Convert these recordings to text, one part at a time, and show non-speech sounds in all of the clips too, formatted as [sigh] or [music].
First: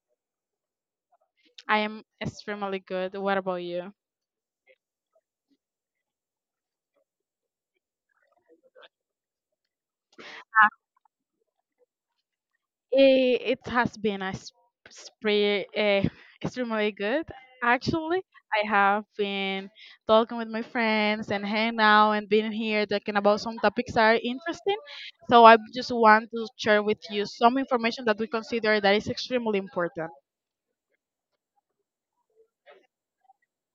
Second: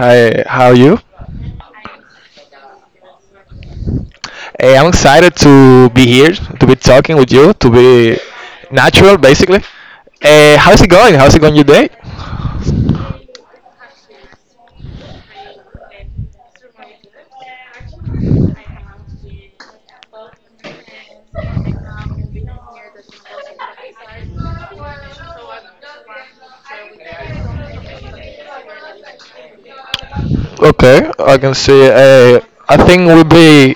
Hi, how are you? I am extremely good. What about you? I'm excited to be here, to be talking with you, to be natural, basically. How's it going? How's it going your day? It has been a spre- eh, extremely good. Actually, I have been talking with my friends and hanging out and being here talking about some topics that are interesting. So I just want to share with you some information that we consider that is extremely important. Okay, I can see. I think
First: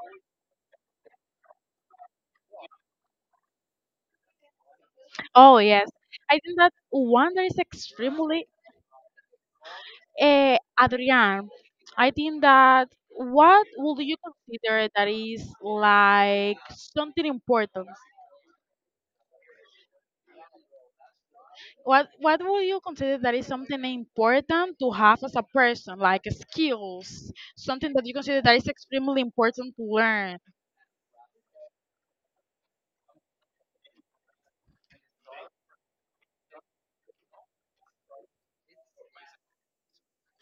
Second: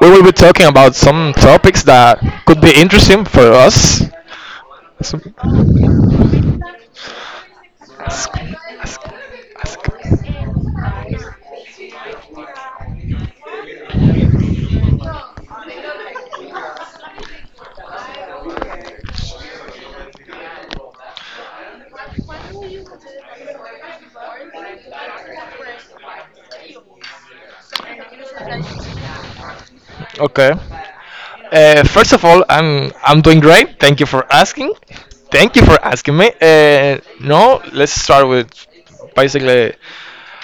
we will be talking about some topics that could be interesting for us. So- Oh yes, I think that one that is extremely Adrian, I think that what would you consider that is like something important? What would you consider that is something important to have as a person, like skills, something that you consider that is extremely important to learn? okay. First of all, I'm doing great. Thank you for asking. Thank you for asking me. No, let's start with basically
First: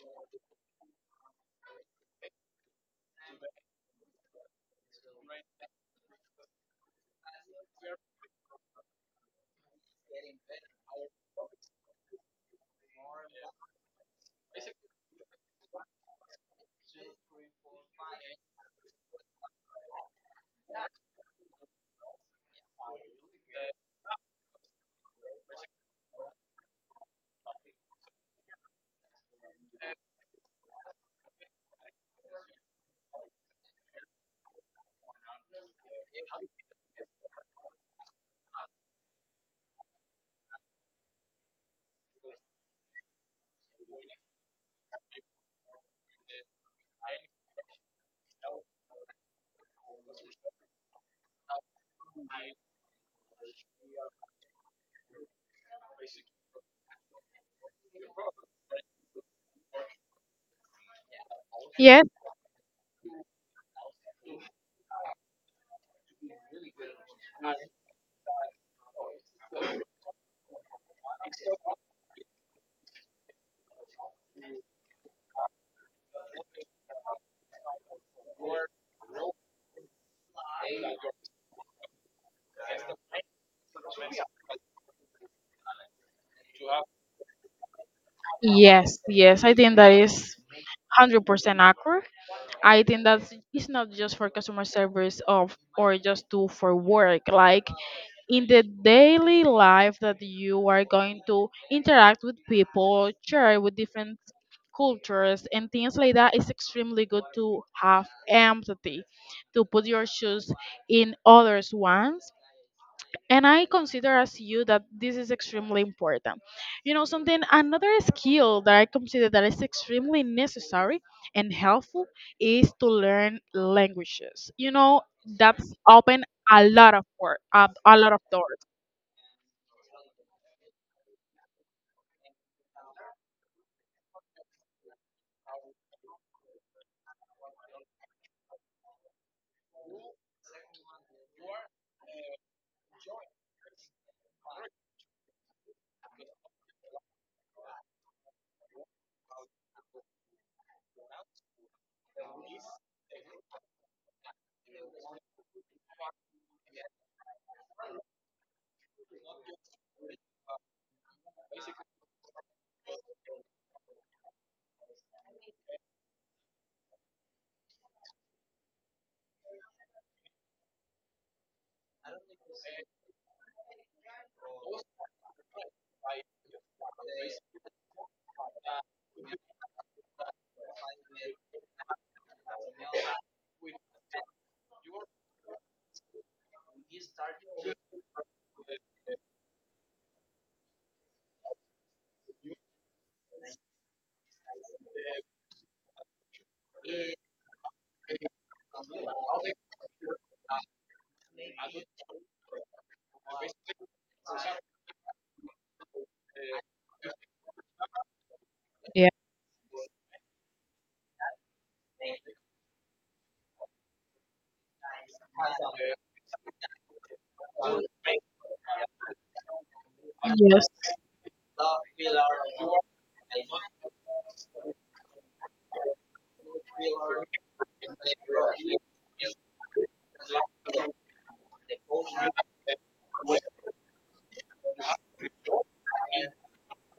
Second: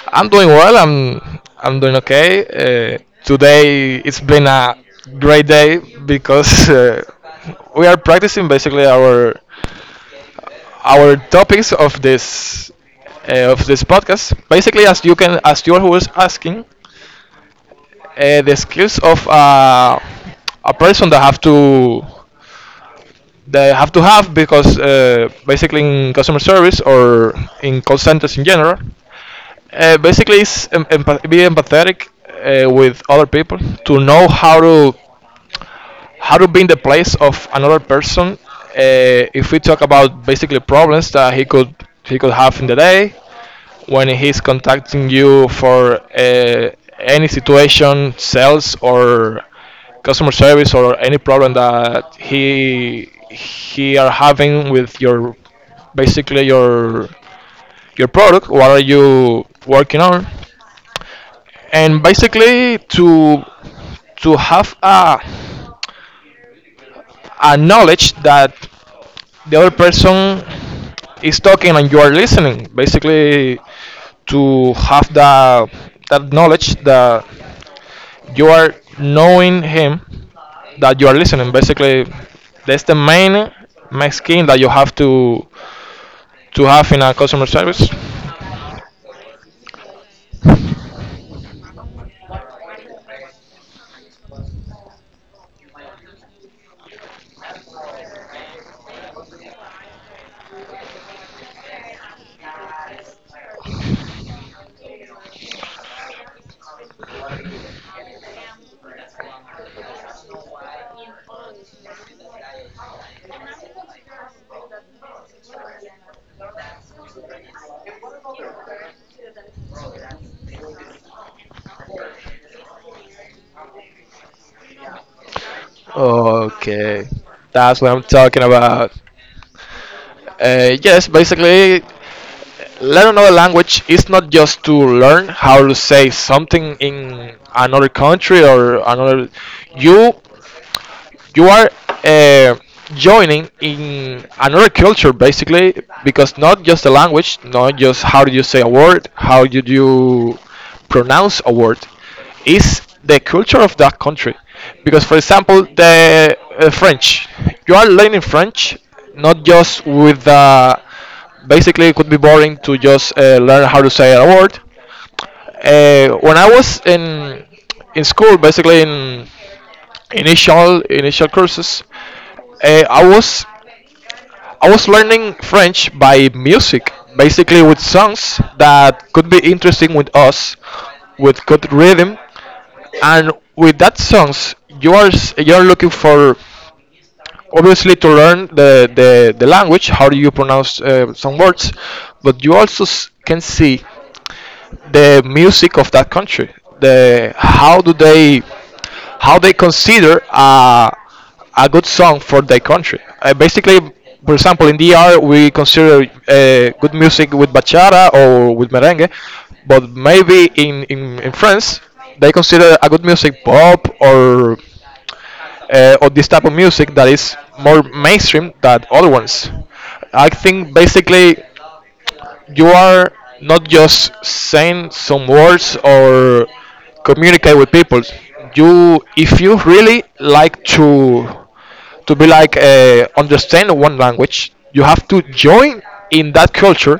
I'm doing well. I'm doing okay. Today it's been a great day because we are practicing basically our topics of this podcast. Basically, as you can as you was asking, the skills of a person that have to they have to have because basically in customer service or in call centers in general. Basically, it's be empathetic with other people to know how to be in the place of another person. If we talk about basically problems that he could have in the day, when he's contacting you for any situation, sales or customer service or any problem that he are having with your basically your product. What are you working on? Yes, And basically to have a knowledge that the other person is talking and you are listening basically to have the that knowledge that you are knowing him, that you are listening basically, that's the main main skill that you have to have in a customer service. yes, yes. I think that is 100% accurate. I think that it's not just for customer service of or just do for work. Like in the daily life that you are going to interact with people, share with different cultures and things like that, it's extremely good to have empathy, to put your shoes in others' ones. And I consider as you that this is extremely important. You know, something, another skill that I consider that is extremely necessary and helpful is to learn languages. You know, that's open a lot of Okay, door, a, that's what a I'm lot of talking doors. about. Yes, basically learn another language is not just to learn how to say something in another country or another you you are uh, joining in another culture basically, because not just the language, not just how do you say a word, how do you pronounce a word, is the culture of that country. Because for example the French, you are learning French, not just with basically it could be boring to just learn how to say a word. When I was in school, basically in initial courses, uh, i was I was learning French by music, basically with songs that could be interesting with us, with good rhythm. And with that songs you are you're looking for obviously to learn the language, how do you pronounce some words. But you also can see the music of that country. The how do they how they consider a good song for their country. Basically, for example, in DR we consider good music with bachata or with merengue, but maybe in France they consider a good music pop or this type of music that is more mainstream than other ones. I Yes. think basically you are not just saying some words or communicate with people. You, if you really like to be like understand one language, you have to join in that culture,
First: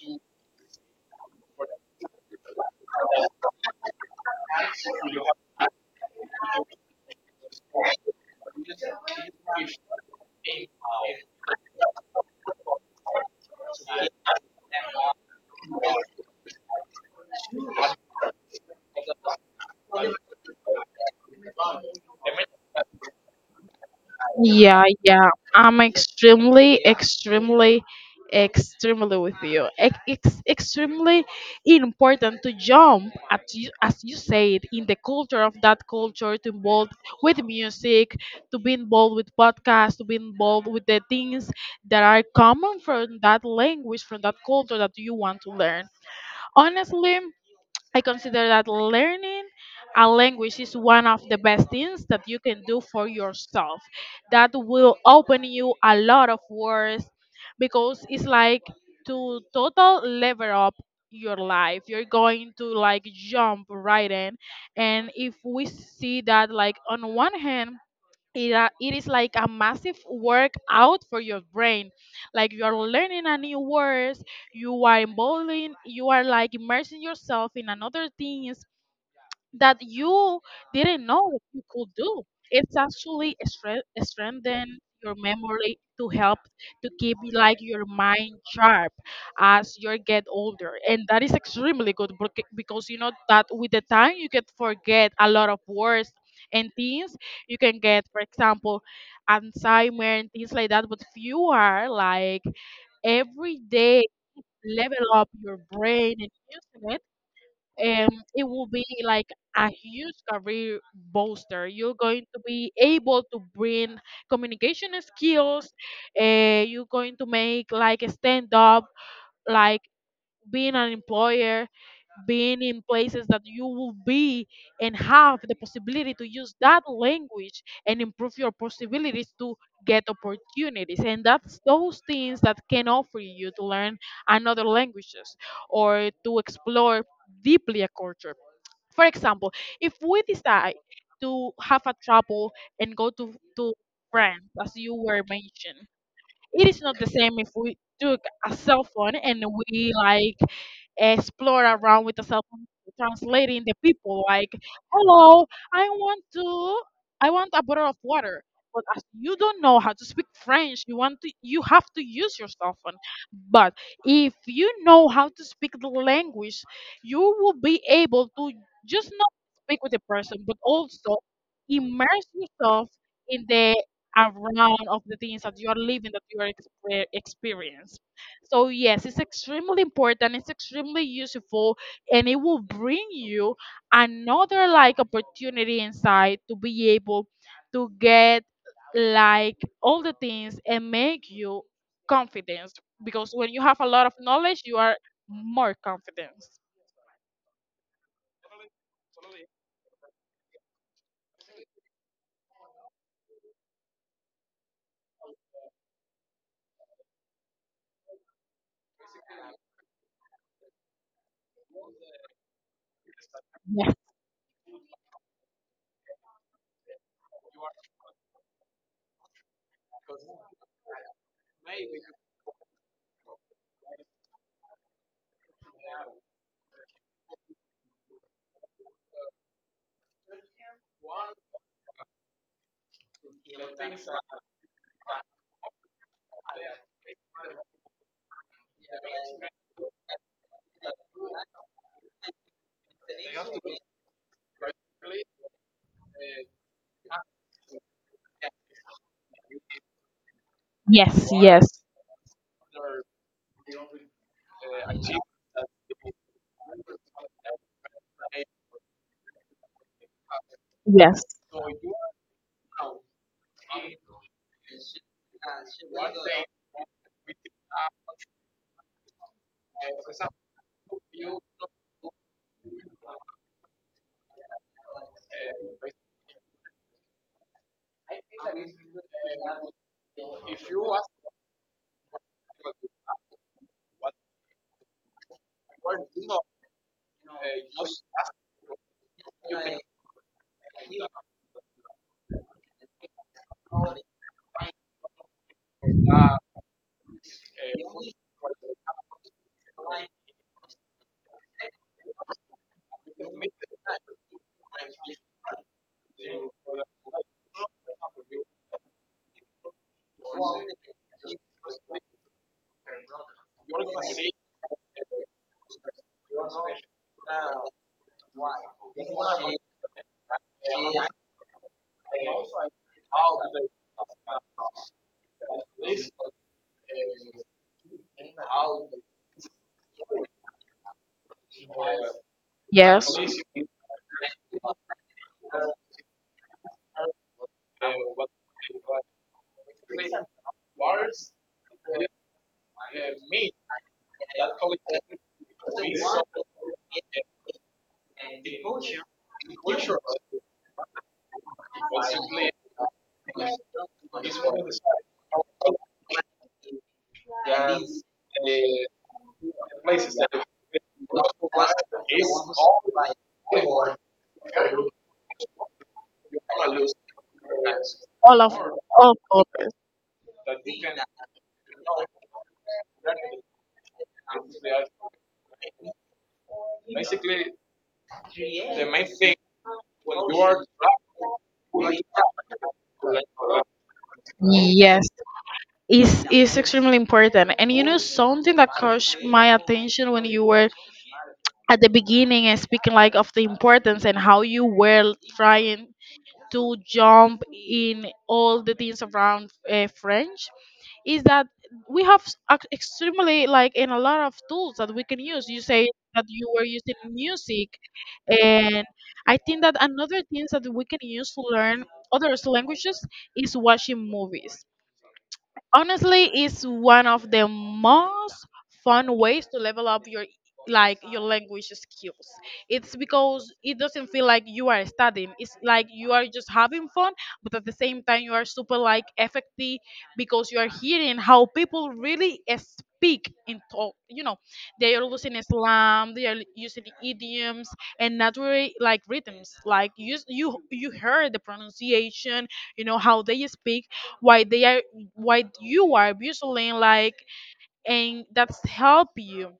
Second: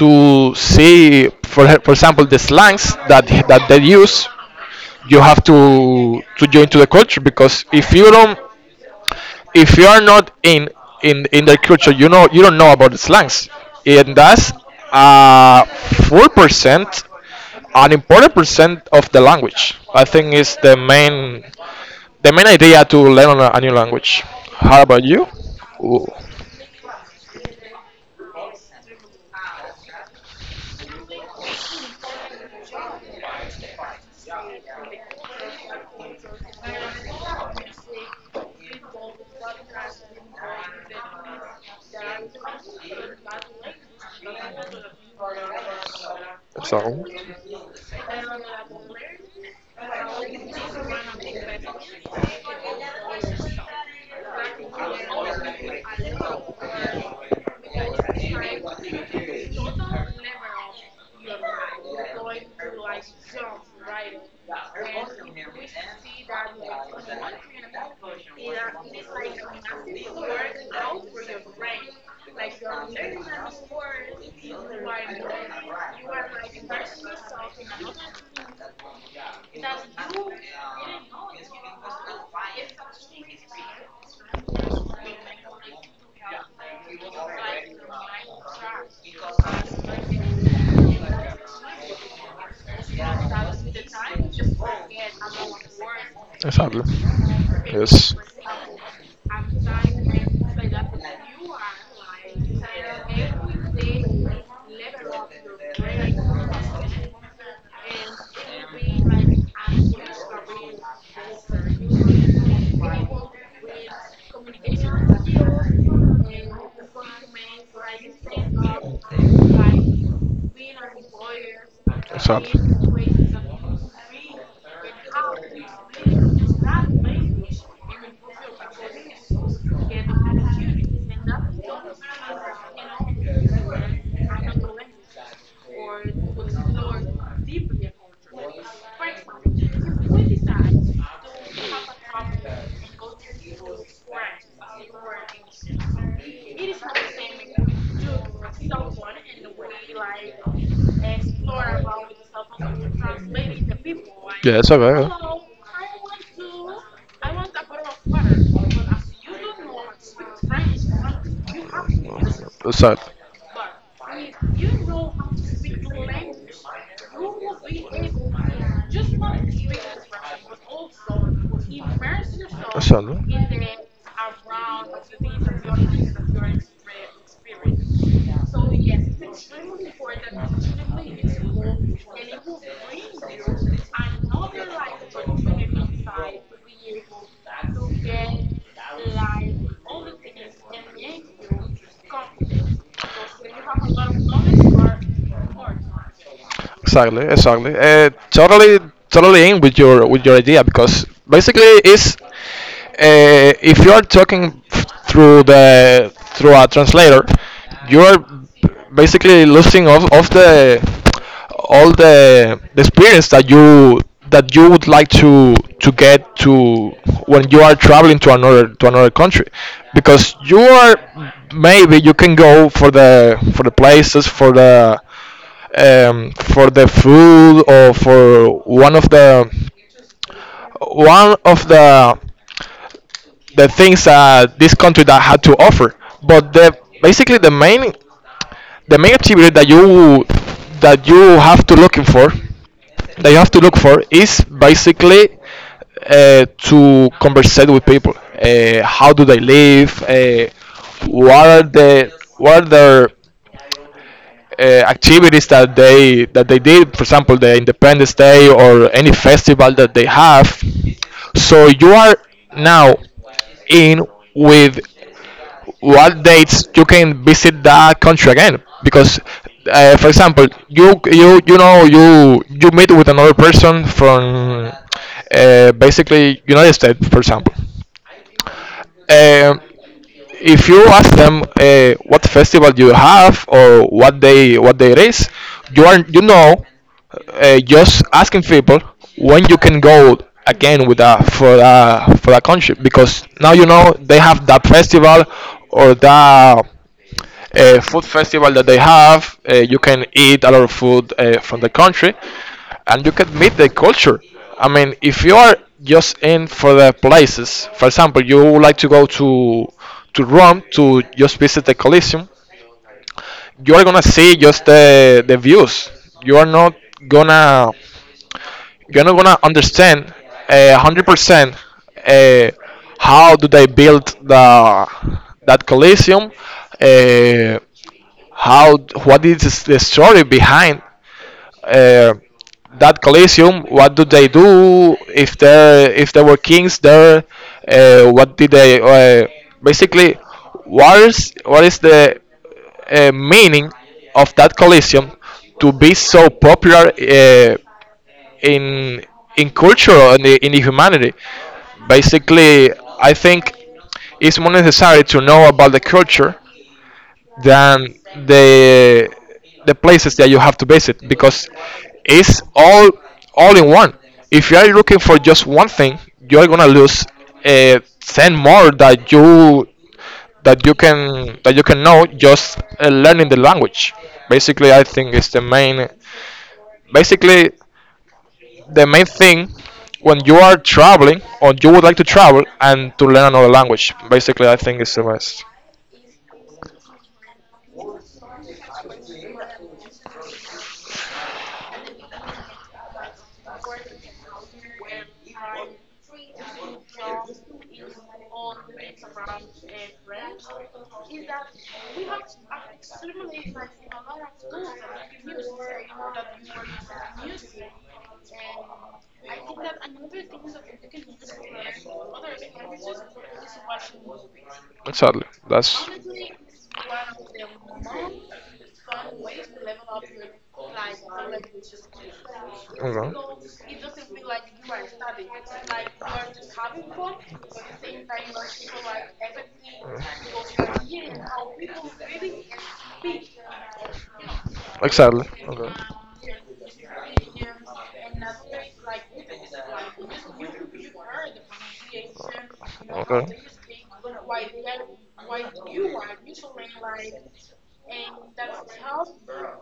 to see, for example, the slangs that they use. You have to join to the culture, because if you don't, if you are not in the culture, you know, you don't know about the slangs, and that's uh 4%, an important percent of the language. I think is the main idea to learn a new language. How Yeah, about you? yeah. I'm Ooh, extremely with you. Extremely important to jump at you, as you said, in the culture of that culture, to involve with music, to be involved with podcasts, to be involved with the things that are common from that language, from that culture that you want to learn. so Honestly, I consider that learning a language is one of the best things that you can do for yourself. That will open you a lot of doors because it's like to total level up your life. You're going to like jump right in. And if we see that like on one hand it is like a massive workout for your brain, like you are learning a new words, you are involving, you are like immersing yourself in another thing that you didn't know that you could do. It's actually strengthen your memory to help to keep like your mind sharp as you get older, and that is extremely good because you know that with the time you can forget a lot of words and exactly. things. You can get, Yes. for example, alzheimer and things like that, but if you are like every day level up your brain, and it will be like a huge career booster. You're going to be able to bring communication skills. You're going to make like a stand up, like being an employer, being in places that you will be and have the possibility to use that language and improve your possibilities to get opportunities. And that's those things that can offer you to learn another languages or to explore deeply a culture. For example, if we decide to have a travel and go to France, as you were mentioned, it is not the same if we took a cell phone and we like explore around with the cell phone, translating the people like, Yeah, it's okay. "Hello, I want to, I want a bottle of water." But as you don't know how to speak French, you want to, you have to use your cell phone. Exactly. But if you know how to speak the language, you will be able to just not speak with the person, but also immerse yourself in the around of the things that you are living, that you are experience. So yes, it's extremely important, it's extremely useful, and it will bring you another like opportunity inside to be able to get like all the things and make you confident, because when you have a lot of knowledge you are more confident. Exactly, exactly. Totally, totally in with your idea, because basically it's if you are talking through the through a translator, you are basically losing of the all the experience yes that you would like to get to, when you are traveling to another country. Because you are maybe you can go for the places, for the food, or for one of the things this country that had to offer. But the basically the main activity that you have to looking for, that you have to look for, is basically to conversate with people. How do they live? Yes What are yes the what are their activities that they did, for example, the Independence Day or any festival that they have. yes So you are now in with what dates you can visit that country again, because for example, you know, you meet with another person from basically United States for example, um, if you ask them what festival you have or what day it is, you are you know just asking people when you can go again with that, for that for that country, because now you know they have that festival or that food festival that they have. You can eat a lot of food from the country, and you can meet the culture. I mean, if you are just in for the places, for example, you would like to go to Rome to just visit the Colosseum, you are gonna see just the views. You are not gonna you're not gonna understand a 100% uh, how do they build the that Colosseum. Uh, how what is the story behind uh, that yes Coliseum? What do they do if there were kings there? What did they basically? What is the meaning of that Coliseum to be so popular in in culture and in humanity? Basically, I think it's more necessary to know about the culture than the the places that you have to visit, because it's all in one. If you are looking for just one thing, you are gonna lose ten more All of that you can know just learning the language. Basically, I think it's the main. Basically, the main thing when you are traveling or you would like to travel and to learn another language. Basically, I think it's the it best. Is extremely important. And you know something that caught my attention when you were at the beginning and speaking like of the importance and how you were trying to jump in all the things around French is that we have extremely like in a lot of tools that we can use. You say that you were using music, and I think that another things that we can use to learn other languages is watching movies. Exactly. That's Honestly, it's one of the most fun ways to level up your like your language skills. It's Ulan. because it doesn't feel like you are studying, it's like you are just having fun, but at the same time you are super like effective because you are hearing how people really speak in talk. You know, they are Exactly. using Okay. slang, they are using idioms and naturally like rhythms. Like you heard the pronunciation, you know how they speak, why they are, why you are abusing like, Okay. and that's help you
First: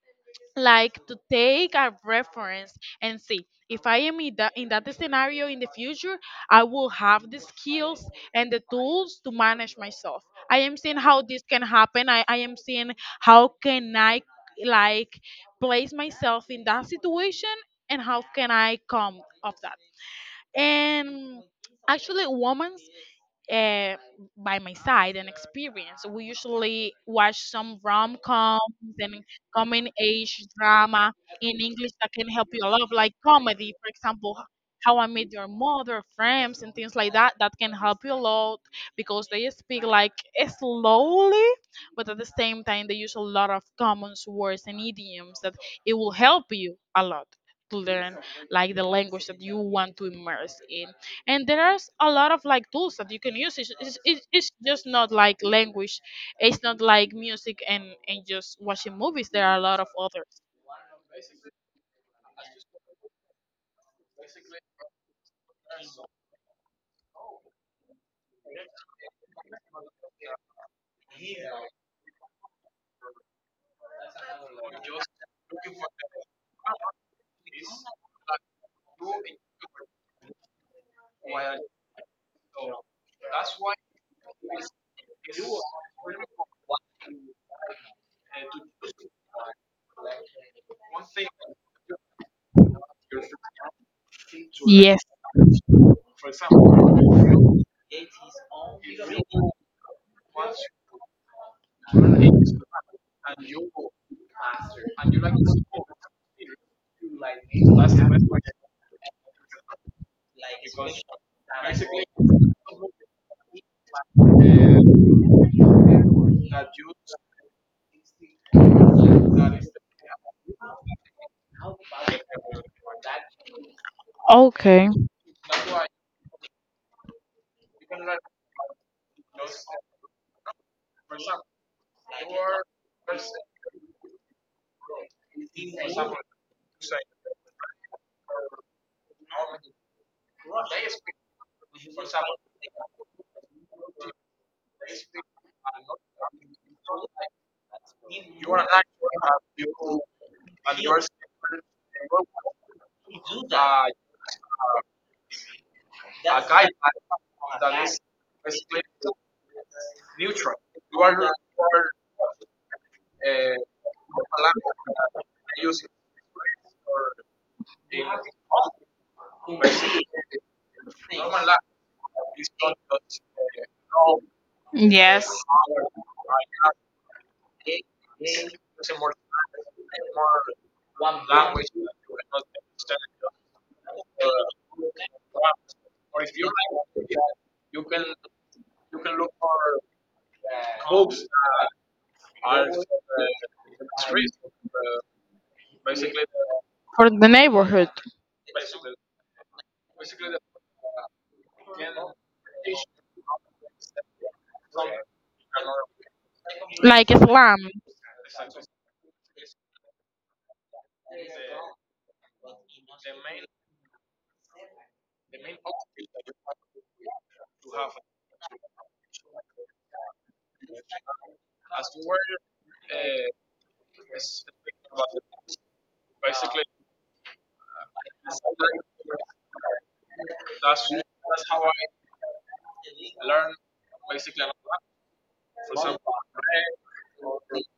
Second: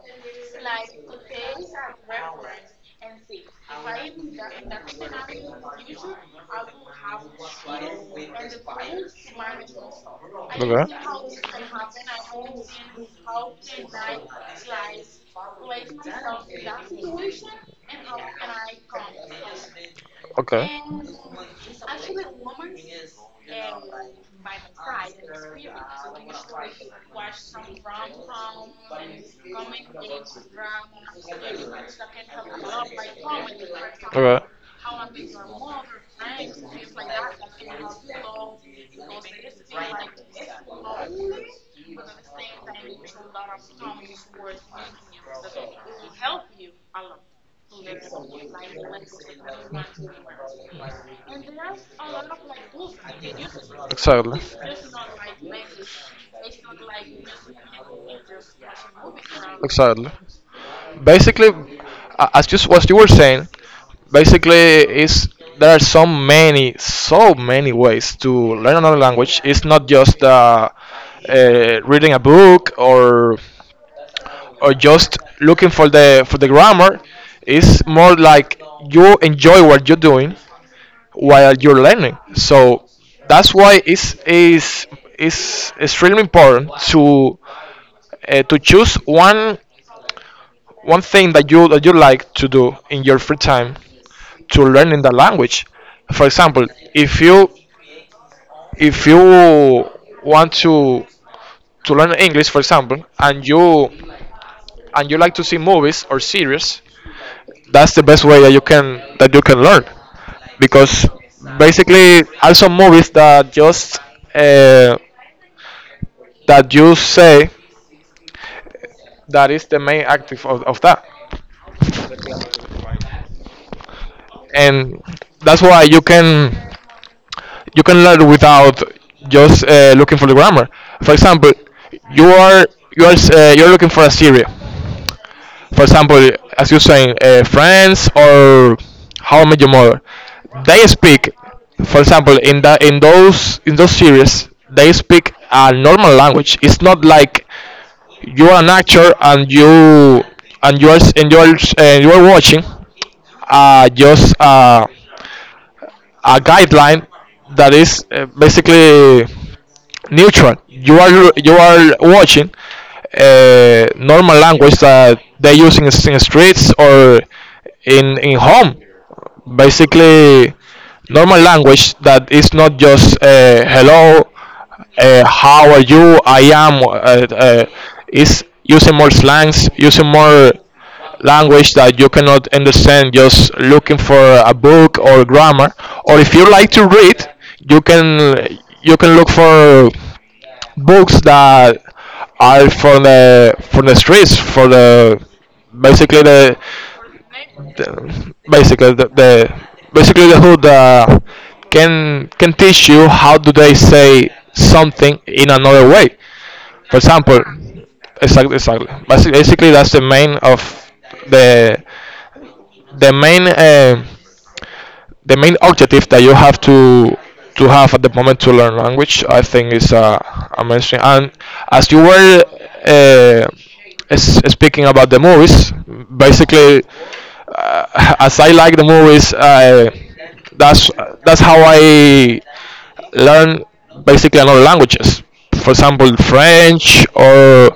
like to take a reference and see if I am in that, in that scenario in the future I will have the skills and the tools to manage myself. I am seeing how this can happen. I am seeing how can I like place myself in that situation and how can I come of that. And actually women uh, by my side and experience. We usually watch some rom coms and coming age drama in English that can help you a lot, like comedy, for example. How I Met Your Mother, Friends, and things like that, that can help you a lot because they speak like slowly, but at the same time, they use a lot of common words and idioms that it will help you a lot to learn like the language that you want to immerse in. And there's a lot of like tools that you can use. it's, Okay, it's, it's exactly, it's just not like language, it's not like music and just watching movies. There just are a lot of exactly. others. Basically, as just what you were saying, basically is there are so many, so many ways to learn another language. It's not just reading a book or just looking for the grammar. It's more like you enjoy what you're doing while you're learning, so that's why it's is extremely important to choose one one thing that you like to do in your free time, to learn Yes. in the language. For example, if you if you want to learn English for example, and you like to see movies or series, that's the best way that you can learn. Because basically also movies that just uh, that you say, that is the main active of that, Okay. and that's why you can learn without just looking for the grammar. For example, you are you are you're looking for a series for example, as you're saying, Friends or How I Met Your Mother, they speak. For example, in that in those series, they speak a normal language. It's not like you are an actor and you are and you are, and you are watching just a guideline that is basically neutral. You are watching normal language that they use in streets or in home, basically normal language that is not just hello, how are you, I am. Is using more slangs, using more language that you cannot understand just looking for a book or grammar. Or if you like to read, you can look for books that are for the streets, for the basically For the neighborhood. Basically the basically the hood can teach you how do they say something in another way. For Like example, Islam. exactly, exactly. Basically, that's the main of the the main uh, the main objective that you have to have at the moment to learn language, I think is amazing. And as you were uh, speaking about the movies, basically, [laughs] as I like the movies, that's that's how I learn basically another languages. For example, French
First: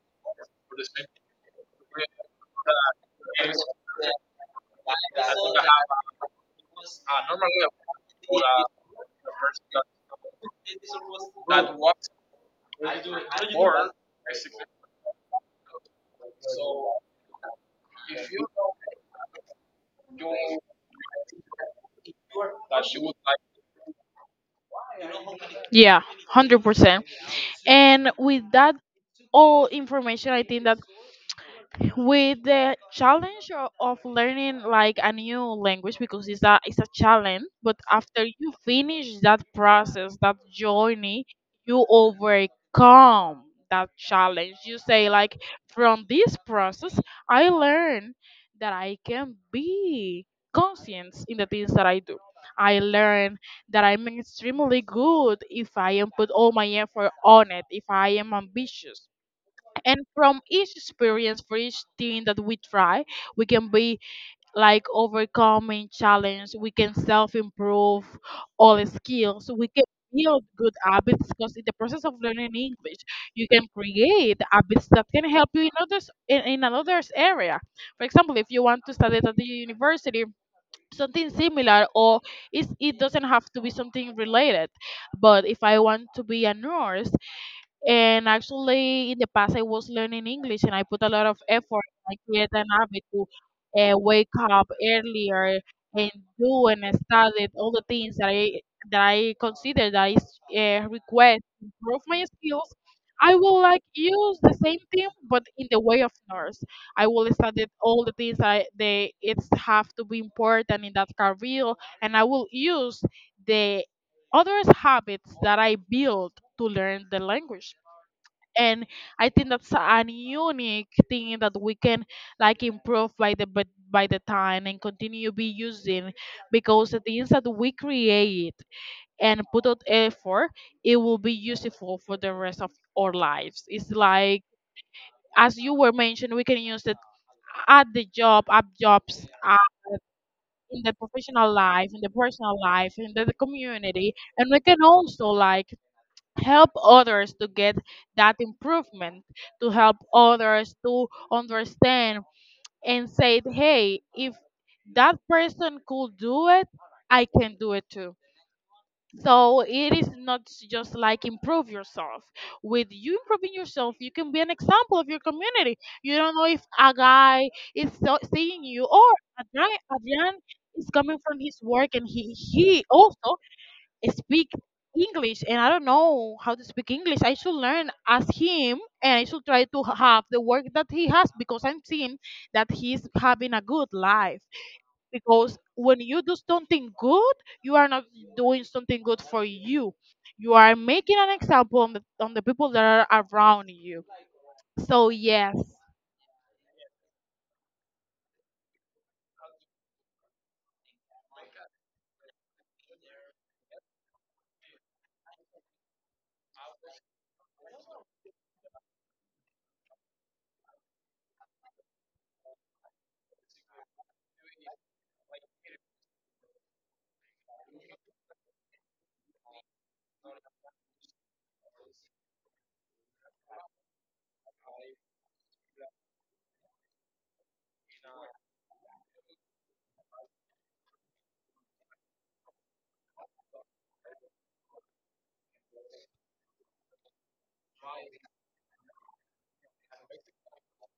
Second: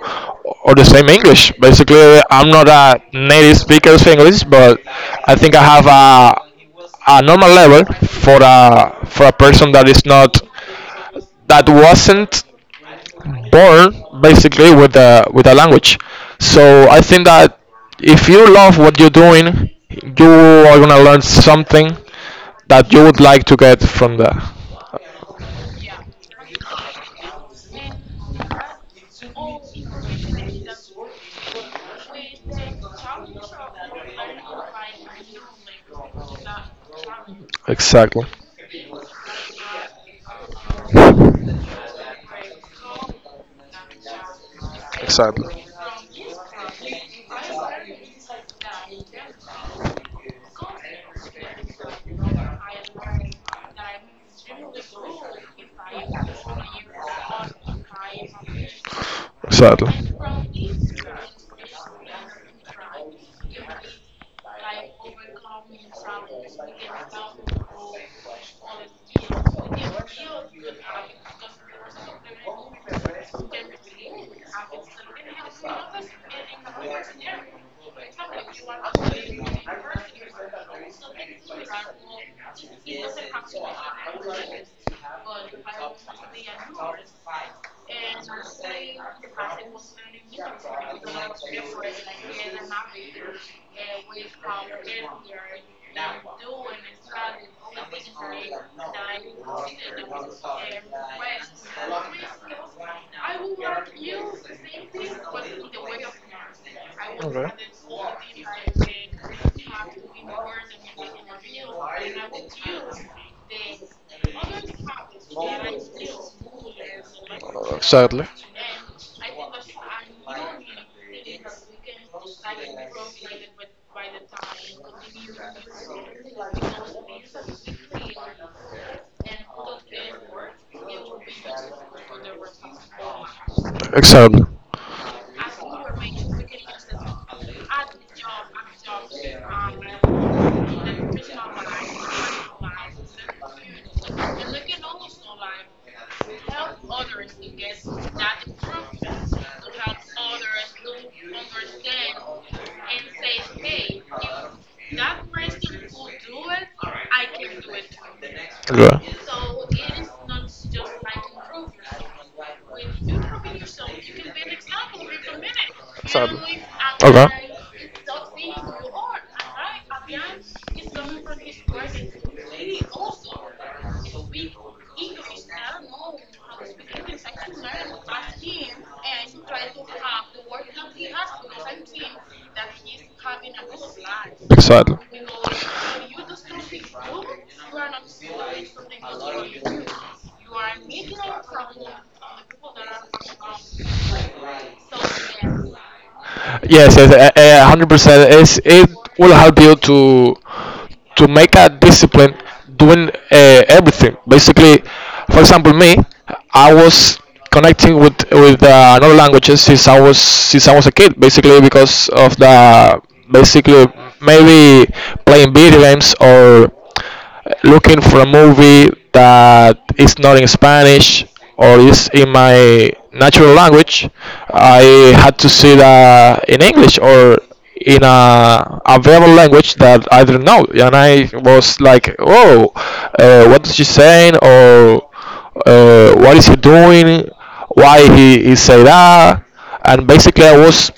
or the same English. Basically, I'm not a native speaker of English, but I think I have a normal level for a person that is not that wasn't born basically with a language. So I think that if you love what you're doing, you are gonna learn something that you would like to get from there. Yeah, 100%. And with that all information, I think that with the challenge of learning like a new language, because it's a challenge, but after Exactly. you finish that process, that journey, you overcome that challenge. You say like Sadly. from this process I learn that I can be conscient in the things that I do. I learn that I'm extremely good if I am put all my effort on it, if I am ambitious, Sadly. and from each experience, for each thing that we try, we can be like overcoming challenge. We can self improve all skills. We can build good habits because in the process of learning English, you can create habits that can help you in others, in another's area. For example, if you want to study at the university, something similar, or it doesn't have to be something related, but if I want to be a nurse, and actually, in the past, I was learning English and I put a lot of effort. I created an habit to wake up earlier and do and study all the things that I consider that is request to improve my skills. I will like use the same thing, but in the way of nurse. I will Okay. study all the things I they it's have to be important in that career, and I will use the other habits that I built to learn the language. Sadly. And I think that's an unique thing that we can like improve by the but by the time and continue be using, because the things that we create and put out effort, it will be useful for the rest of our lives. It's like Exactly. as you were mentioned, we can use it at the job, at jobs, at, in the professional life, in the personal life, in the community. And we can also like help others to get that improvement, to help others to understand and say, hey, if that person could do it, I can do it too. So it Yeah. is not just like improve yourself. With you improving yourself, you can be an example of your community. You don't know Sadly. if a Okay. guy is seeing you, or a guy, a man is coming from his work and he also speak English, and I don't know how to speak English. I should learn as him and I should try to have the work that he has because I'm seeing that he's having a good life. Exactly. Because when you do something good, you are not doing something good for you. You are making an example on the people that are around you. So, yes. Yes, yes, 100%. It will help you to make a discipline doing everything. Basically, for example, me, I was connecting with another languages since I was a kid. Basically, because of the basically maybe playing video games or looking for a movie that is not in Spanish or is in my natural language, I had to see that in English or in a available language that I didn't know, and I was like, "Oh, what is she saying? Or what is he doing? Why he say that?" And basically, I was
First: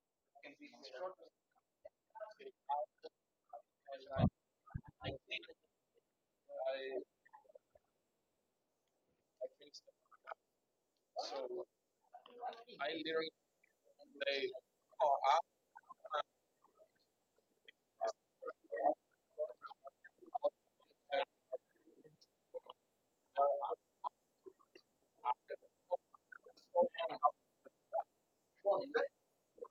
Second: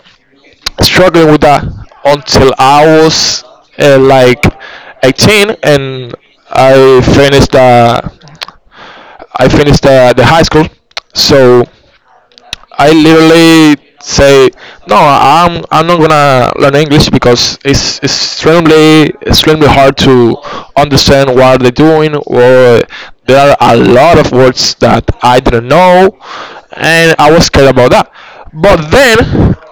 struggling with that until I was like 18, and I finished uh, I finished the high school. So I literally say no. I'm not gonna learn English because it's extremely extremely hard to understand what they're doing. Or there are a lot of words that I didn't know, and I was scared about that. But then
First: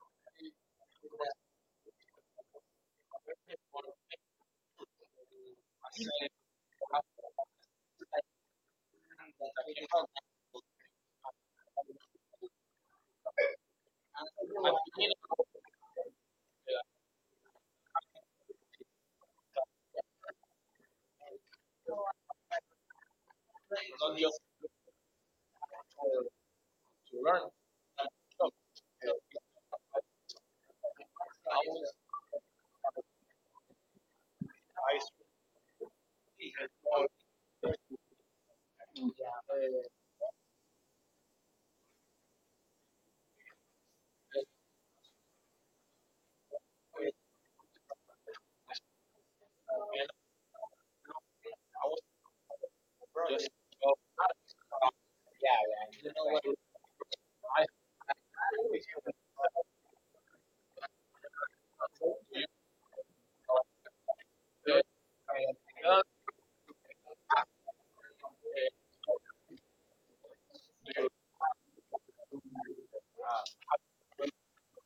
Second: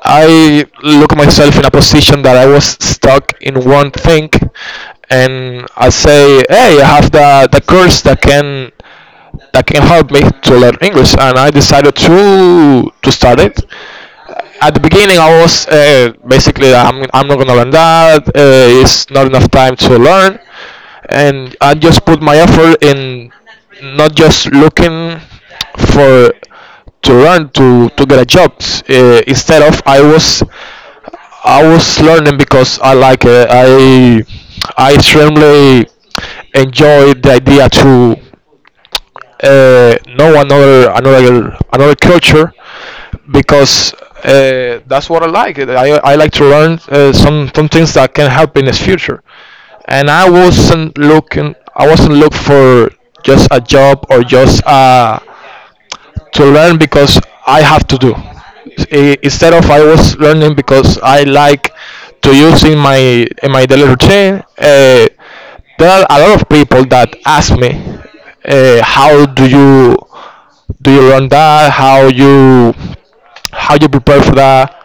I look myself in a position that I was stuck in one thing, and I say, hey, I have the course that can help me to learn English, and I decided to start it. At the beginning, I was basically I'm not gonna learn that. It's not enough time to learn, and I just put my effort in not just looking for to learn to get a job. Instead of I was learning because I like it. I extremely enjoy the idea to know another another culture because that's what I like. I like to learn some things that can help in this future. And I wasn't looking for just a job or just a to learn because I have to do. Instead of I was learning because I like to use in my daily routine. There are a lot of people that ask me, how do you learn that? How you prepare for that?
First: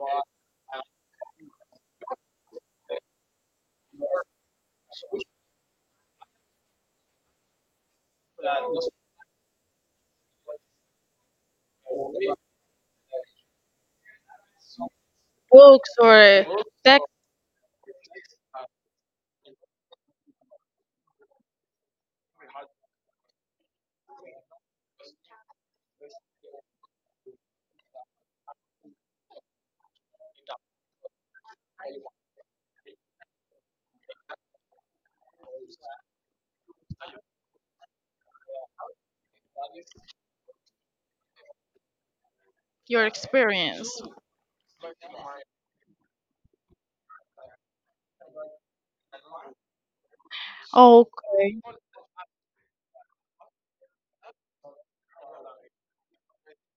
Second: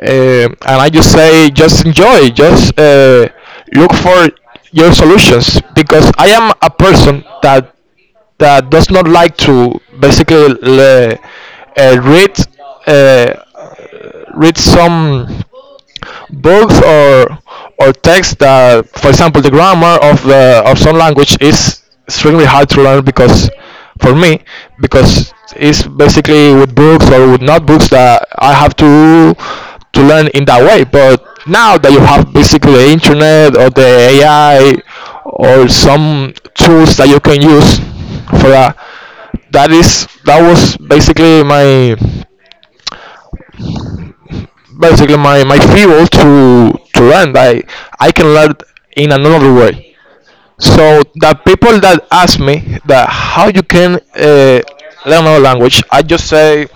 And I just say, just enjoy, just look for your solutions because I am a person that that does not like to basically read uh, read some Books or books text. Or texts that, for example, the grammar of the of some language is extremely hard to learn because for me because it's basically with books or with notebooks that I have to learn in that way. But now that you have basically the internet or the AI or some tools that you can use for that, that is that was Your experience. basically my, my fuel to learn that I can learn in another way. So the Okay. people that ask me that how you can learn another language, I just say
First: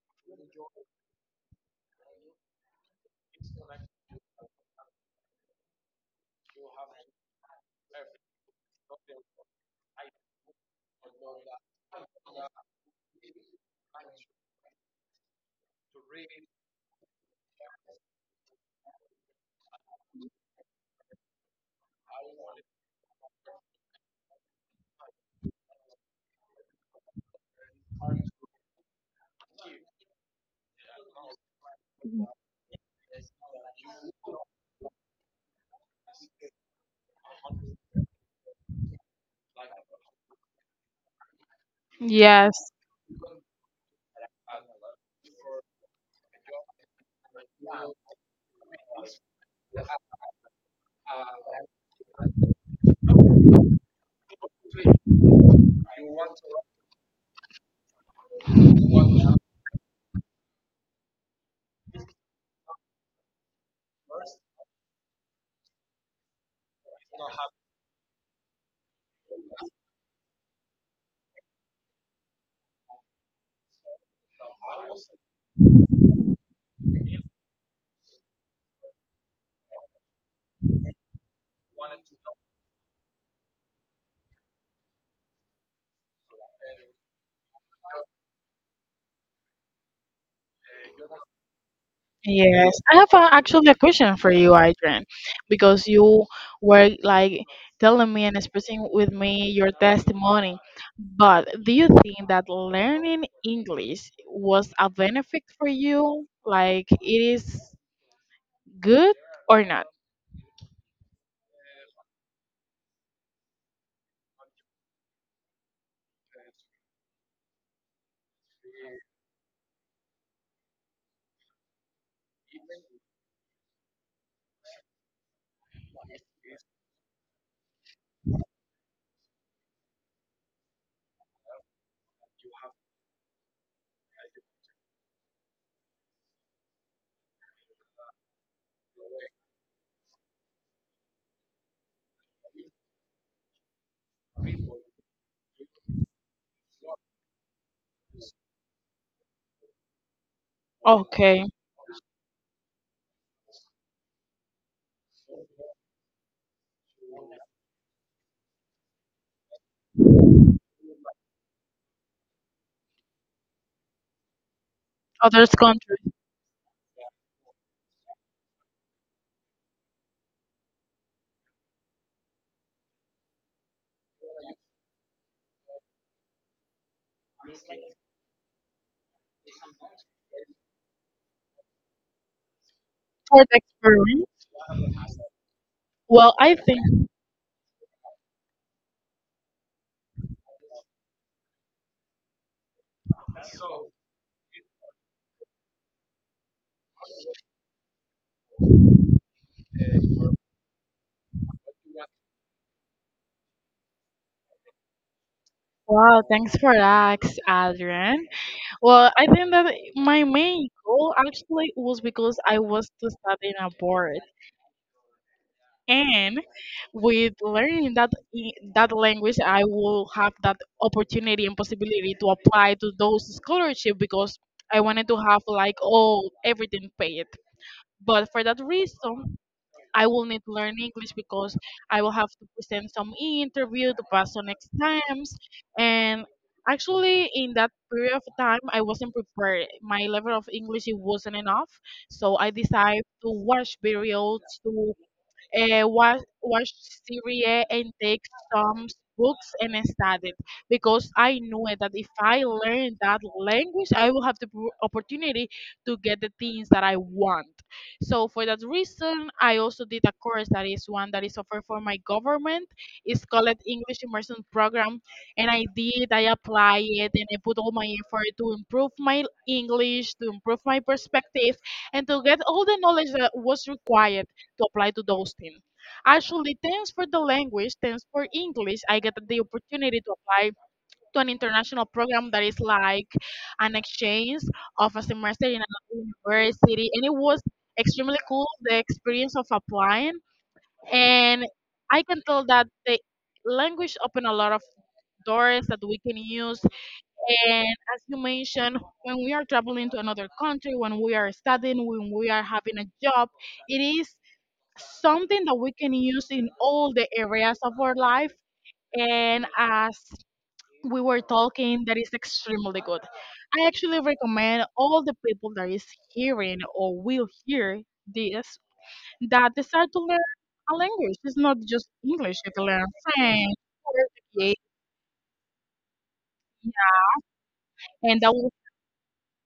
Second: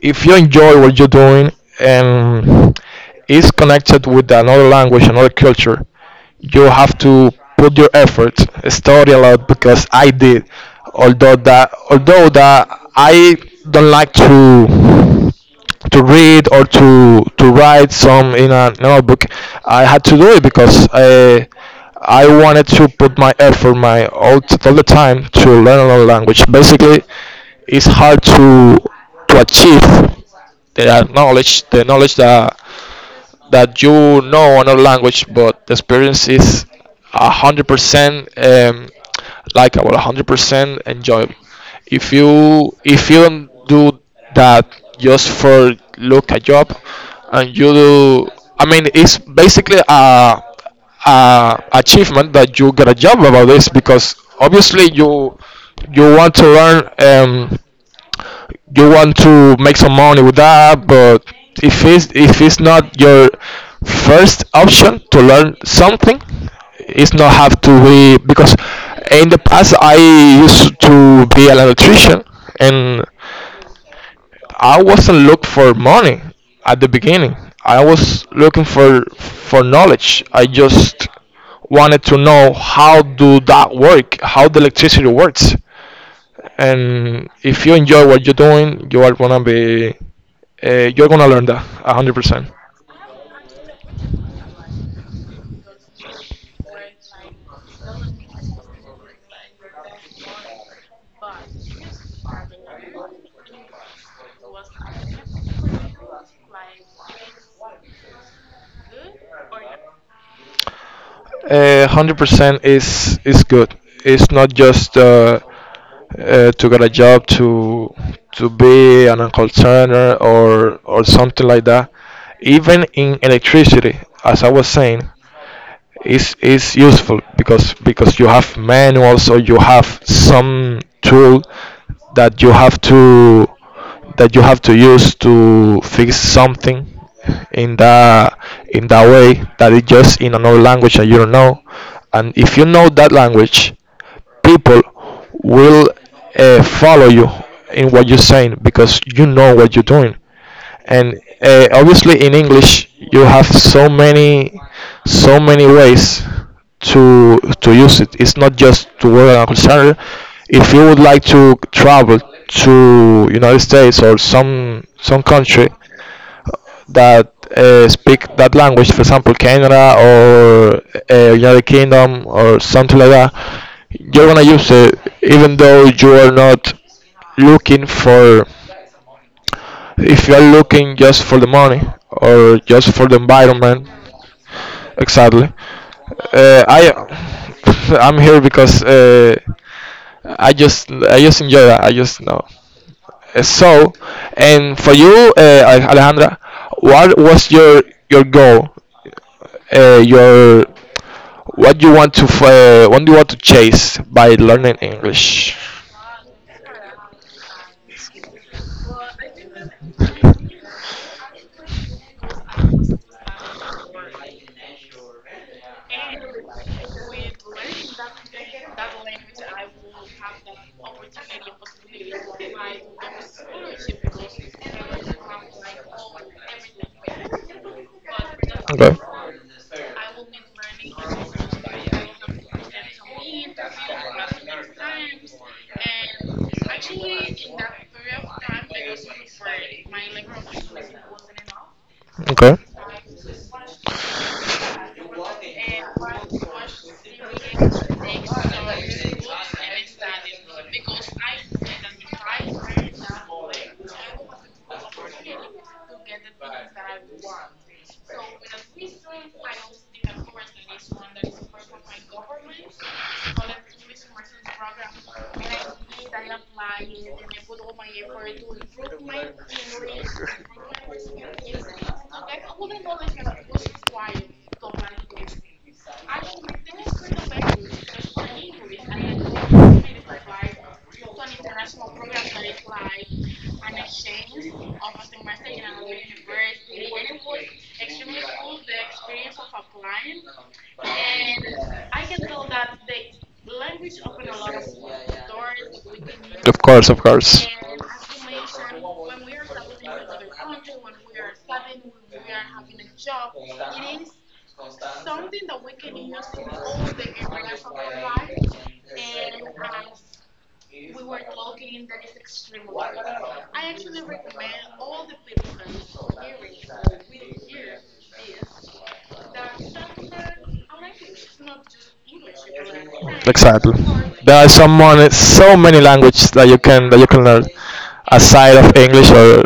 if you enjoy what you're doing and is connected with another language, another culture, you have to put your effort, study a lot because I did. Although that I don't like to read or to write some in a notebook, I had to do it because I wanted to put my effort, my all the time to learn another language. Basically, it's hard to achieve the knowledge that that you know another language, but the experience is 100% about 100% enjoyable. Yes. If you don't do that just for look a job, and you do, I mean, it's basically a achievement that you get a job about this because obviously you you want to learn. You want to make some money with that but if it's not your first option to learn something it's not have to be because in the past I used to be an electrician and I wasn't look for money at the beginning I was looking for knowledge I just wanted to know how do that work how the electricity works and if you enjoy what you're doing you are gonna be you're gonna learn that 100%. Yes, I have a, actually a question for you, Adrian, because you were like telling me and expressing with me your testimony. But do you think that learning English was a benefit for you? Like it is good or not? Uh, 100% is good, it's not just to get a job to be an call center or something like that. Even in electricity as I was saying is useful because you have manuals or you have some tool that you have to that you have to use to fix something in that in that way that it just in another language that you don't know and if you know that language people will follow you in what you're saying because you know what you're doing and Okay, obviously in english you have so many so many ways to use it it's not just to work on a call center if you would like to travel to united states or some others country countries. that speak that language for example canada or united kingdom or something like that you're gonna use it even though you are not looking for if you're looking just for the money or just for the For the environment, experience. exactly. Well, I I think. [laughs] I'm here because I just enjoy that. I just know. So, and for you, Alejandra, what was your goal? Your what do you want to chase by learning English? Wow, thanks for that, Adrian. Well, I think that my main goal actually was because I was to study in abroad. And with learning that that language I will have that opportunity and possibility to apply to those scholarship, because I wanted to have like all everything paid, but for that Okay. reason I will need to learn english because I will have to present some interview to pass on exams. And actually in that period of time I wasn't prepared, my level of english it wasn't enough, so I Okay. decided to watch videos, to watch Serie and take some books and studied, because I knew it, that if I learn that language, I will have the opportunity to get the things that I want. So for that reason, I also did a course that is one that is offered for my government. It's called English Immersion Program, and I did. I applied it, and I put all my effort to improve my English, to improve my perspective, and to get all the knowledge that was required to apply to those things. Actually, thanks for the language, thanks for English, I get the opportunity to apply to an international program that is like an exchange of a semester in another university, and it was extremely cool the experience of applying. And I can tell that the language opened a lot of doors that we can Of use. course, of course. And as you mentioned, when we are traveling to another country, when we are studying, when we are having a job, it is something that we can use in all the areas of our life. And as we were talking, that is extremely good. I actually recommend all the people that is hearing or will hear this that decide to learn a language. It's not just English, you can learn French, Exactly. There are Portuguese, someone so many languages that you can learn and that will aside of English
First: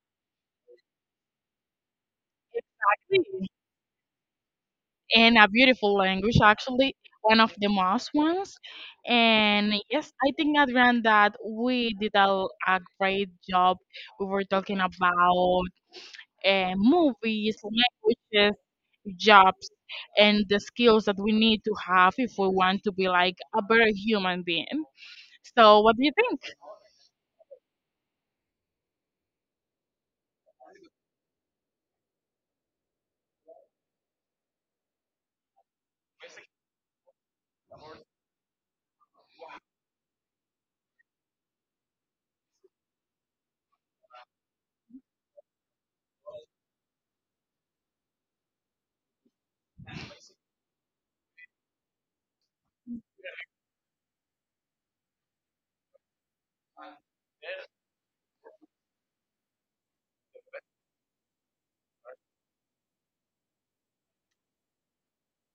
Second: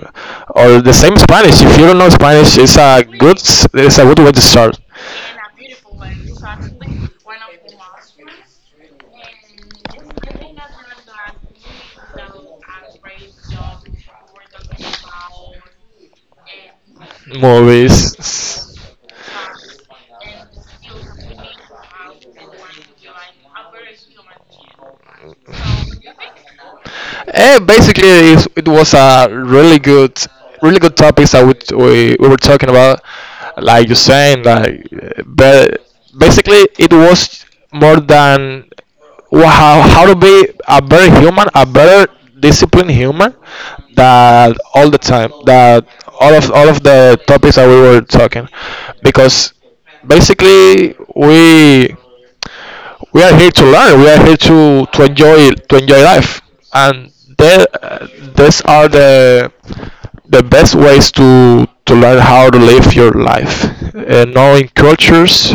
or the same Spanish. If you don't know Spanish, it's a good be it's a good way to start. in a beautiful language, actually, one of the most ones. And yes, I think, Adrian, that we did a great job. We were talking about movies, languages, Movies. [laughs] jobs, and the skills that we need to have if we want to be like a better human being. So, what do you think? Basically, it was a really good, really good topics that we were talking about. Like you're saying, like, but basically, it was more than how to be a better human, a better disciplined human, that all the time, that all of the topics that we were talking, because basically we are here to learn. We are here to, to enjoy life, and the, uh, these are the best ways to learn how to live your life. Knowing cultures,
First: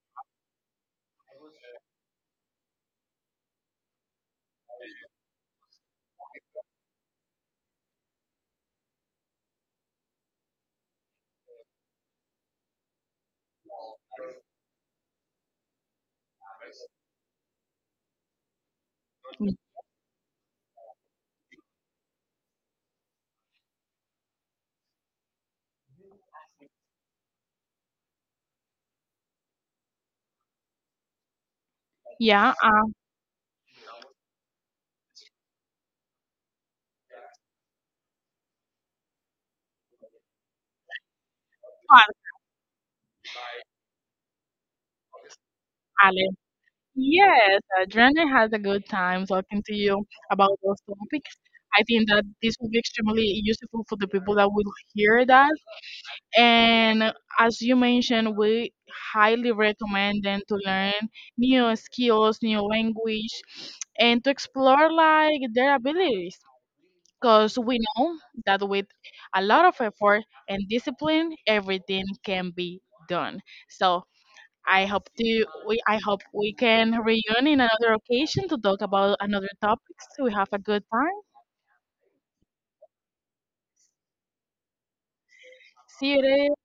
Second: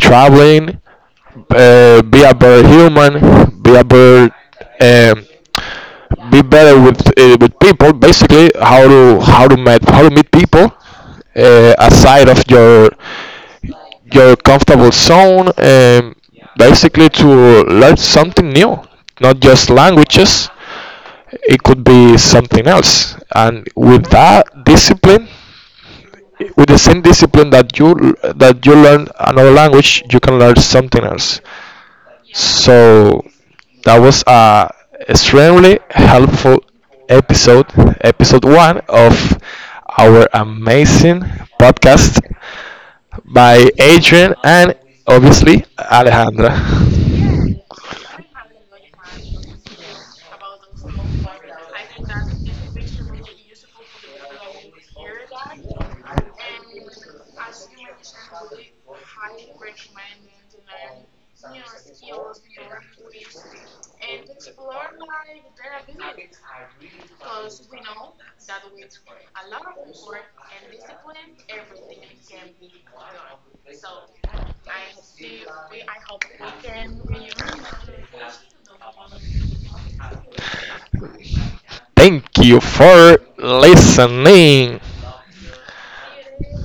traveling, be a better human, be a better um, be better with people. Basically, how to meet people aside of your comfortable zone and basically to learn something new, not just languages. It could be something else, and with that discipline with the same discipline that you learn another language you can learn something else. Yeah, So that was a extremely helpful episode, episode one of our amazing what, podcast by Adrian and obviously um, Alejandra. yes, Adriana had a good time talking to you about those topics. I think that this will be extremely useful for the people that will hear that. And as you mentioned, we highly recommend them to learn new skills, new language, and to explore like their abilities. Because we know that with a lot of effort and discipline, everything can be done. So I hope we can reunion in another occasion to talk about another topics. We have a good time. Thank you for listening. See you there.